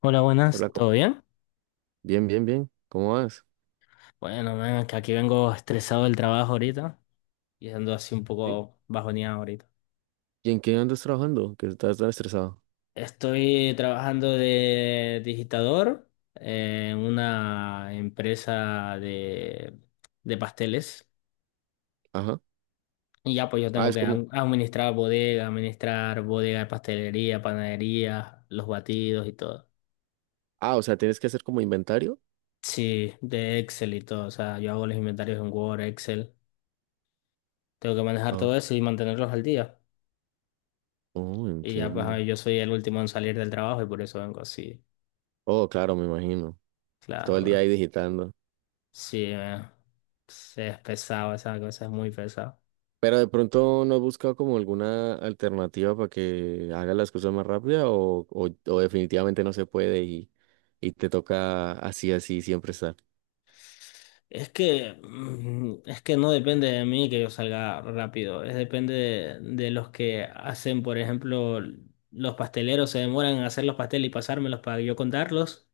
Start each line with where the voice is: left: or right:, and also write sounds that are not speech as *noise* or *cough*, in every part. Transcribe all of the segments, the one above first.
left: Hola, buenas,
right: Hola,
left: ¿todo bien?
right: bien, bien, bien. ¿Cómo vas?
left: Bueno, man, que aquí vengo estresado del trabajo ahorita y ando así un
right: Sí,
left: poco bajoneado ahorita.
right: ¿y en qué andas trabajando? Que estás tan estresado.
left: Estoy trabajando de digitador en una empresa de pasteles
right: Ajá.
left: y ya pues yo
right: Ah,
left: tengo
right: es
left: que
right: como,
left: administrar bodega de pastelería, panadería, los batidos y todo.
right: ah, o sea, tienes que hacer como inventario.
left: Sí, de Excel y todo, o sea, yo hago los inventarios en Word, Excel, tengo que manejar todo
right: Ah,
left: eso y mantenerlos al día.
right: oh,
left: Y ya pues a
right: entiendo.
left: ver, yo soy el último en salir del trabajo y por eso vengo así.
right: Oh, claro, me imagino. Todo
left: Claro,
right: el día
left: bro.
right: ahí digitando.
left: Sí, es pesado, esa cosa es muy pesado.
right: Pero de pronto no has buscado como alguna alternativa para que haga las cosas más rápida o definitivamente no se puede y te toca así, así siempre estar.
left: Es que, es que no depende de mí que yo salga rápido, es depende de los que hacen, por ejemplo, los pasteleros se demoran en hacer los pasteles y pasármelos para yo contarlos,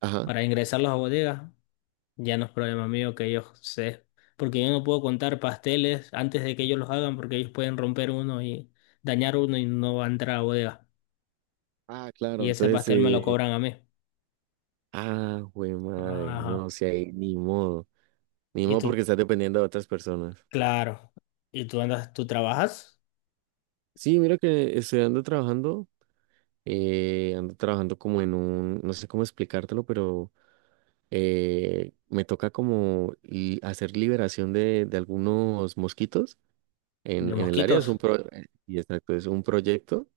right: Ajá.
left: para ingresarlos a bodegas. Ya no es problema mío que ellos se... Porque yo no puedo contar pasteles antes de que ellos los hagan porque ellos pueden romper uno y dañar uno y no va a entrar a bodega.
right: Ah, claro.
left: Y ese pastel me lo cobran a mí.
right: Ah, güey, madre.
left: Ajá.
right: No, si ahí ni modo. Ni
left: Y
right: modo porque
left: tú,
right: estás dependiendo de otras personas.
left: claro. ¿Y tú andas, tú trabajas
right: Sí, mira que estoy ando trabajando. Ando trabajando como en un. No sé cómo explicártelo, pero me toca como hacer liberación de algunos mosquitos
left: de
right: en el área. Es un
left: mosquitos?
right: pro, y exacto, es un proyecto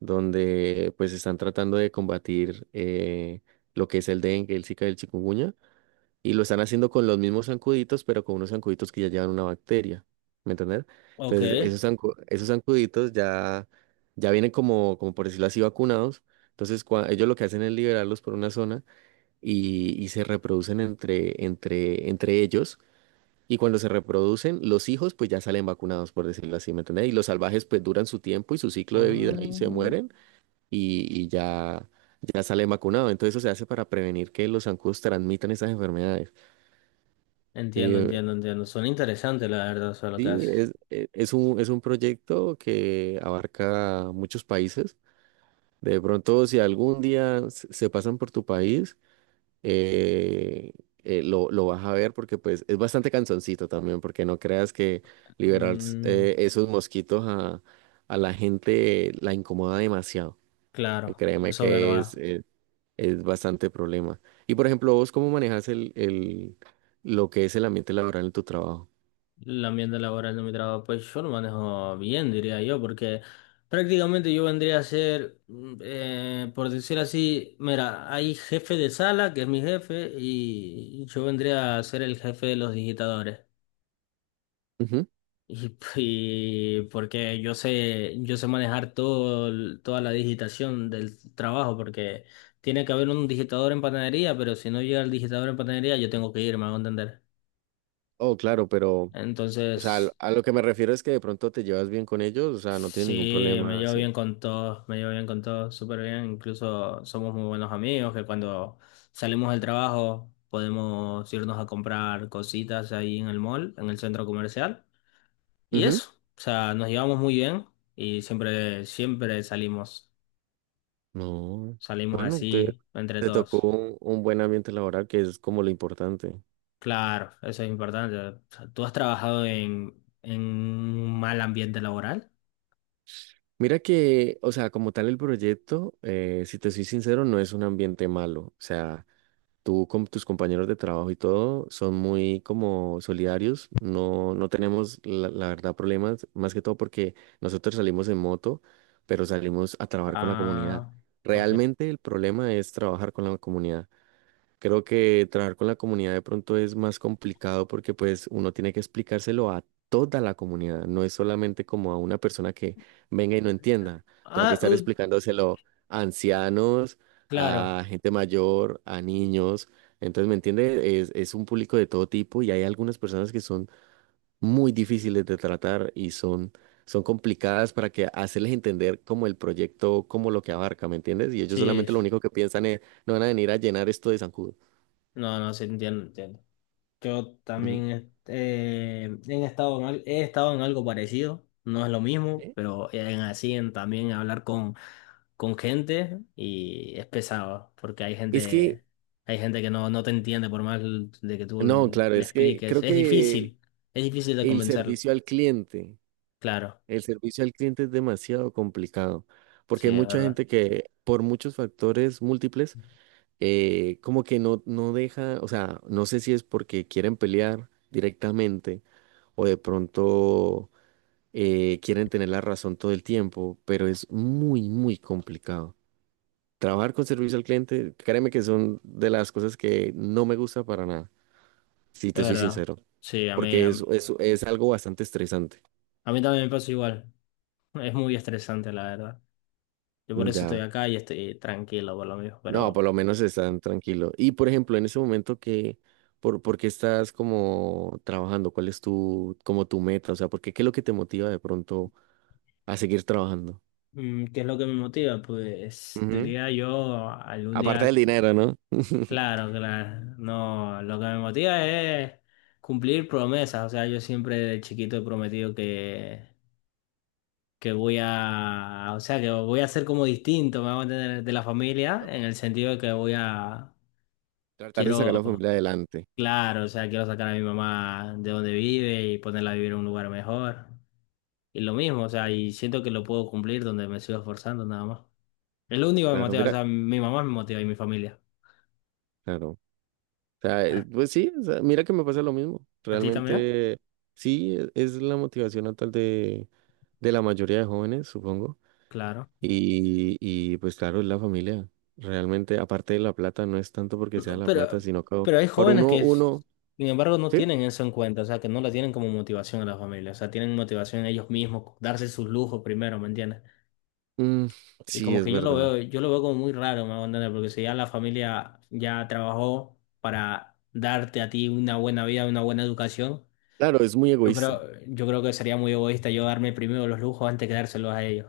right: donde pues están tratando de combatir lo que es el dengue, el Zika y el chikungunya. Y lo están haciendo con los mismos zancuditos, pero con unos zancuditos que ya llevan una bacteria. ¿Me entendés?
left: Ok.
right: Entonces, esos zancuditos ya vienen por decirlo así, vacunados. Entonces, ellos lo que hacen es liberarlos por una zona y se reproducen entre ellos. Y cuando se reproducen, los hijos pues ya salen vacunados, por decirlo así, ¿me entendés? Y los salvajes pues duran su tiempo y su ciclo de vida y se
left: Ah,
right: mueren y ya salen vacunados. Entonces, eso se hace para prevenir que los zancudos transmitan esas enfermedades.
left: entiendo, entiendo,
right: Eh,
left: entiendo. Son interesantes, la verdad, eso lo que
right: Sí,
left: haces.
right: es un proyecto que abarca muchos países. De pronto, si algún día se pasan por tu país, eh, lo vas a ver porque pues es bastante cansoncito también, porque no creas que liberar
left: Mm,
right: esos mosquitos a la gente la incomoda demasiado. Eh,
left: claro,
right: créeme
left: eso es
right: que es,
left: verdad.
right: eh, es bastante problema. Y por ejemplo, vos, ¿cómo manejas lo que es el ambiente laboral en tu trabajo?
left: El ambiente laboral de mi trabajo, pues yo lo manejo bien, diría yo, porque prácticamente yo vendría a ser, por decir así, mira, hay jefe de sala, que es mi jefe, y yo vendría a ser el jefe de los digitadores.
right: Ujú.
left: *laughs* Y porque yo sé manejar todo, toda la digitación del trabajo, porque tiene que haber un digitador en panadería, pero si no llega el digitador en panadería, yo tengo que irme, a entender.
right: Oh, claro, pero... O sea,
left: Entonces.
right: a lo que me refiero es que de pronto te llevas bien con ellos, o sea, no tienes ningún
left: Sí, me
right: problema,
left: llevo
right: ¿sí?
left: bien con todos, me llevo bien con todos, súper bien. Incluso somos muy buenos amigos, que cuando salimos del trabajo podemos irnos a comprar cositas ahí en el mall, en el centro comercial. Y
right: Ujú.
left: eso, o sea, nos llevamos muy bien y siempre, siempre salimos,
right: No.
left: salimos
right: Bueno, te,
left: así entre
right: Te tocó
left: todos.
right: un buen ambiente laboral, que es como lo importante.
left: Claro, eso es importante. O sea, ¿tú has trabajado en un mal ambiente laboral?
right: Mira que, o sea, como tal el proyecto, si te soy sincero, no es un ambiente malo. O sea, tú con tus compañeros de trabajo y todo son muy como solidarios, no, no tenemos la verdad problemas, más que todo porque nosotros salimos en moto, pero salimos a trabajar con la comunidad.
left: Ah, ok.
right: Realmente el problema es trabajar con la comunidad. Creo que trabajar con la comunidad de pronto es más complicado porque pues uno tiene que explicárselo a toda la comunidad, no es solamente como a una persona que venga y no entienda, tengo que
left: Ah,
right: estar explicándoselo a ancianos, a
left: claro,
right: gente mayor, a niños, entonces, ¿me entiende? Es un público de todo tipo y hay algunas personas que son muy difíciles de tratar y son complicadas para que hacerles entender como el proyecto, como lo que abarca, ¿me entiendes? Y ellos
left: sí.
right: solamente lo único que piensan es, no van a venir a llenar esto de zancudo.
left: No, no, sí, entiendo, entiendo. Yo
right: Ujú.
left: también he estado en, he estado en algo parecido, no es lo mismo,
right: ¿Eh?
left: pero en así en también hablar con gente y es pesado, porque
right: Es que,
left: hay gente que no, no te entiende por más de que tú
right: no, claro,
left: le
right: es que
left: expliques.
right: creo que
left: Es difícil de
right: el
left: convencerle.
right: servicio al cliente,
left: Claro,
right: el servicio al cliente es demasiado complicado, porque hay
left: sí, es
right: mucha
left: verdad,
right: gente que por muchos factores múltiples, como que no, no deja, o sea, no sé si es porque quieren pelear directamente o de pronto quieren tener la razón todo el tiempo, pero es muy complicado. Trabajar con servicio al cliente, créeme que son de las cosas que no me gusta para nada, si
left: es
right: te soy
left: verdad.
right: sincero.
left: Sí, a mí,
right: Porque
left: a mí
right: es algo bastante estresante.
left: a mí también me pasa igual. Es muy estresante, la verdad. Yo por eso estoy
right: Ya,
left: acá y estoy tranquilo por lo mismo,
right: no, por
left: pero...
right: lo menos están tranquilos. Y por ejemplo, en ese momento ¿por qué estás como trabajando? ¿Cuál es tu, como tu meta? O sea, ¿qué es lo que te motiva de pronto a seguir trabajando?
left: Mm, ¿qué es lo que me motiva? Pues
right: Ujú.
left: diría yo algún
right: Aparte
left: día,
right: del dinero, ¿no? *laughs* ¿No?
left: claro, claro, no, lo que me motiva es cumplir promesas, o sea, yo siempre de chiquito he prometido que voy a, o sea, que voy a ser como distinto, me voy a mantener de la familia, en el sentido de que voy a,
right: Tratar de sacar a la
left: quiero,
right: familia adelante.
left: claro, o sea, quiero sacar a mi mamá de donde vive y ponerla a vivir en un lugar mejor, y lo mismo, o sea, y siento que lo puedo cumplir donde me sigo esforzando nada más. Es lo único que me
right: Claro,
left: motiva, o
right: mira,
left: sea, mi mamá me motiva y mi familia.
right: claro. O sea, pues sí, o sea, mira que me pasa lo mismo.
left: ¿A ti también?
right: Realmente sí, es la motivación actual de la mayoría de jóvenes, supongo.
left: Claro.
right: Y pues claro, es la familia. Realmente, aparte de la plata, no es tanto porque sea
left: No,
right: la plata,
left: Pero,
right: sino que
left: pero hay
right: por
left: jóvenes
right: uno,
left: que,
right: uno,
left: sin embargo, no
right: ¿sí?
left: tienen eso en cuenta, o sea, que no la tienen como motivación a la familia, o sea, tienen motivación en ellos mismos, darse sus lujos primero, ¿me entiendes?
right: Mm,
left: Y
right: sí,
left: como
right: es
left: que
right: verdad.
left: yo lo veo como muy raro, me hago entender, porque si ya la familia ya trabajó para darte a ti una buena vida, una buena educación,
right: Claro, es muy
left: yo creo,
right: egoísta.
left: yo creo que sería muy egoísta yo darme primero los lujos antes que dárselos a ellos.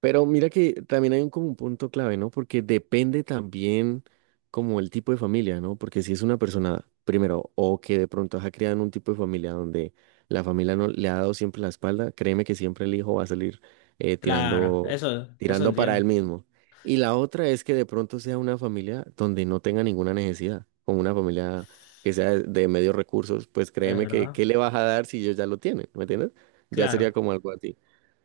right: Pero mira que también hay un, como un punto clave, ¿no? Porque depende también como el tipo de familia, ¿no? Porque si es una persona, primero, o que de pronto ha criado en un tipo de familia donde la familia no le ha dado siempre la espalda, créeme que siempre el hijo va a salir eh,
left: Claro,
right: tirando,
left: eso
right: tirando para él
left: entiendo,
right: mismo. Y la otra es que de pronto sea una familia donde no tenga ninguna necesidad, como una familia que sea de medios recursos, pues
left: es
right: créeme que
left: verdad.
right: ¿qué le vas a dar si ellos ya lo tienen? ¿Me entiendes? Ya sería
left: Claro.
right: como algo así.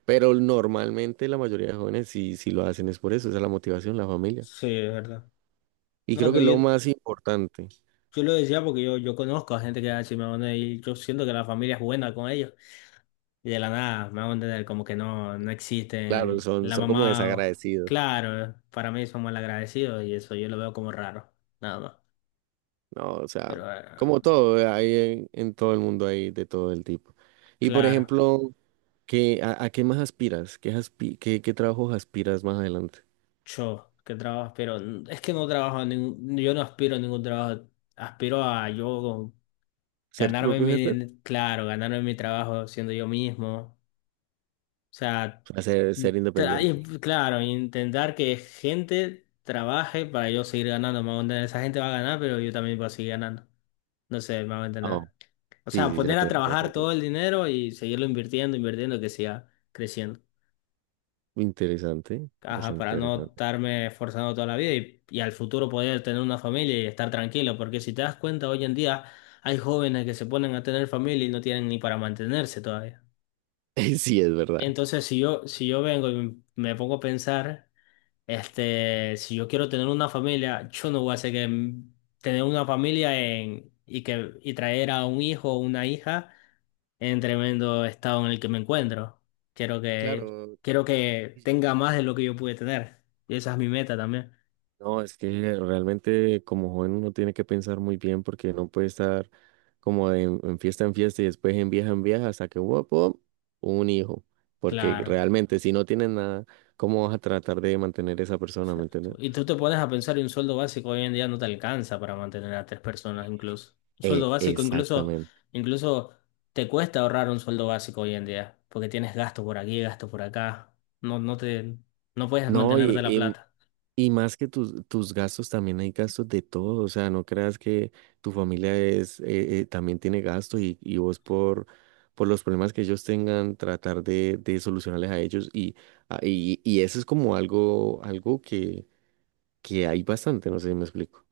right: Pero normalmente la mayoría de jóvenes sí, sí lo hacen, es por eso, esa es la motivación, la familia.
left: Sí, es verdad.
right: Y
left: No,
right: creo que
left: pero yo,
right: lo más importante,
left: yo lo decía porque yo conozco a gente que es así, me van a decir, y yo siento que la familia es buena con ellos. Y de la nada, me van a entender como que no, no
right: claro,
left: existen.
right: son,
left: La
right: son como
left: mamá,
right: desagradecidos,
left: claro, para mí son malagradecidos y eso yo lo veo como raro, nada más.
right: ¿no? O sea,
left: Pero
right: como todo, hay en todo el mundo hay de todo el tipo. Y por
left: claro,
right: ejemplo, ¿qué, a qué más aspiras? ¿Qué, qué trabajos aspiras más adelante?
left: yo que trabajo, pero es que no trabajo, en ningún, yo no aspiro a ningún trabajo, aspiro a yo
right: ¿Ser tu
left: ganarme
right: propio jefe? O
left: mi, claro, ganarme mi trabajo siendo yo mismo. O sea,
right: sea, ser independiente.
left: Y, claro, intentar que gente trabaje para yo seguir ganando, me hago entender. Esa gente va a ganar, pero yo también voy a seguir ganando. No sé, me hago entender.
right: Oh,
left: O
right: sí,
left: sea,
right: sí,
left: poner a
right: ya te
left: trabajar todo
right: entiendo.
left: el dinero y seguirlo invirtiendo, invirtiendo, que siga creciendo.
right: Interesante,
left: Ajá,
right: bastante
left: para no
right: interesante.
left: estarme esforzando toda la vida y al futuro poder tener una familia y estar tranquilo. Porque si te das cuenta, hoy en día hay jóvenes que se ponen a tener familia y no tienen ni para mantenerse todavía.
right: *laughs* Sí, es verdad.
left: Entonces, si yo, si yo vengo y me pongo a pensar. Este, si yo quiero tener una familia, yo no voy a hacer que tener una familia en, y que y traer a un hijo o una hija en tremendo estado en el que me encuentro. Quiero que
right: Claro.
left: quiero que tenga más de lo que yo pude tener. Y esa es mi meta también.
right: No, es que realmente como joven uno tiene que pensar muy bien porque no puede estar como en fiesta y después en vieja hasta que wop, wop, un hijo. Porque
left: Claro.
right: realmente si no tienes nada, ¿cómo vas a tratar de mantener esa persona? ¿Me
left: Exacto.
right: entiendes?
left: Y tú te pones a pensar y un sueldo básico hoy en día no te alcanza para mantener a tres personas incluso. Un sueldo básico incluso,
right: Exactamente.
left: incluso te cuesta ahorrar un sueldo básico hoy en día, porque tienes gasto por aquí, gasto por acá. No, no te, no puedes
right: No,
left: mantenerte
right: y,
left: la plata.
right: Y más que tus, tus gastos, también hay gastos de todo. O sea, no creas que tu familia es, también tiene gastos y vos por los problemas que ellos tengan, tratar de solucionarles a ellos. Y y eso es como algo, algo que hay bastante, no sé si me explico.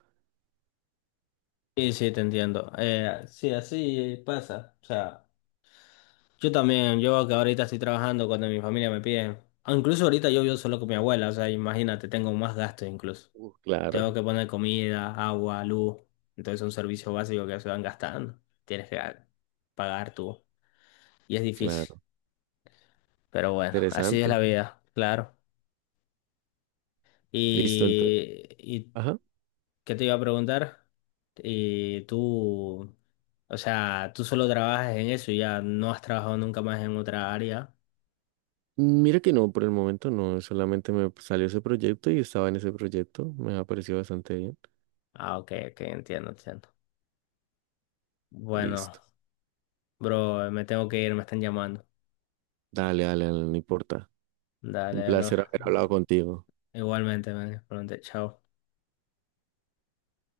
left: Sí, sí, te entiendo. Sí, así pasa. O sea, yo también, yo que ahorita estoy trabajando cuando mi familia me pide. Ah, incluso ahorita yo vivo solo con mi abuela, o sea, imagínate, tengo más gasto incluso.
right: Uf, claro,
left: Tengo que poner comida, agua, luz. Entonces son servicios básicos que se van gastando. Tienes que pagar tú. Y es difícil.
right: claro.
left: Pero bueno, así es la
right: Interesante.
left: vida, claro.
right: Listo, entonces.
left: Y
right: Ajá.
left: ¿qué te iba a preguntar? Y tú, o sea, tú solo trabajas en eso y ya no has trabajado nunca más en otra área.
right: Mira que no, por el momento no, solamente me salió ese proyecto y estaba en ese proyecto. Me ha parecido bastante bien.
left: Ah, ok, ok, entiendo, entiendo. Bueno,
right: Listo.
left: bro, me tengo que ir, me están llamando.
right: Dale, dale, dale, no importa. Un
left: Dale, bro.
right: placer haber hablado contigo.
left: Igualmente, man. Pronto, chao.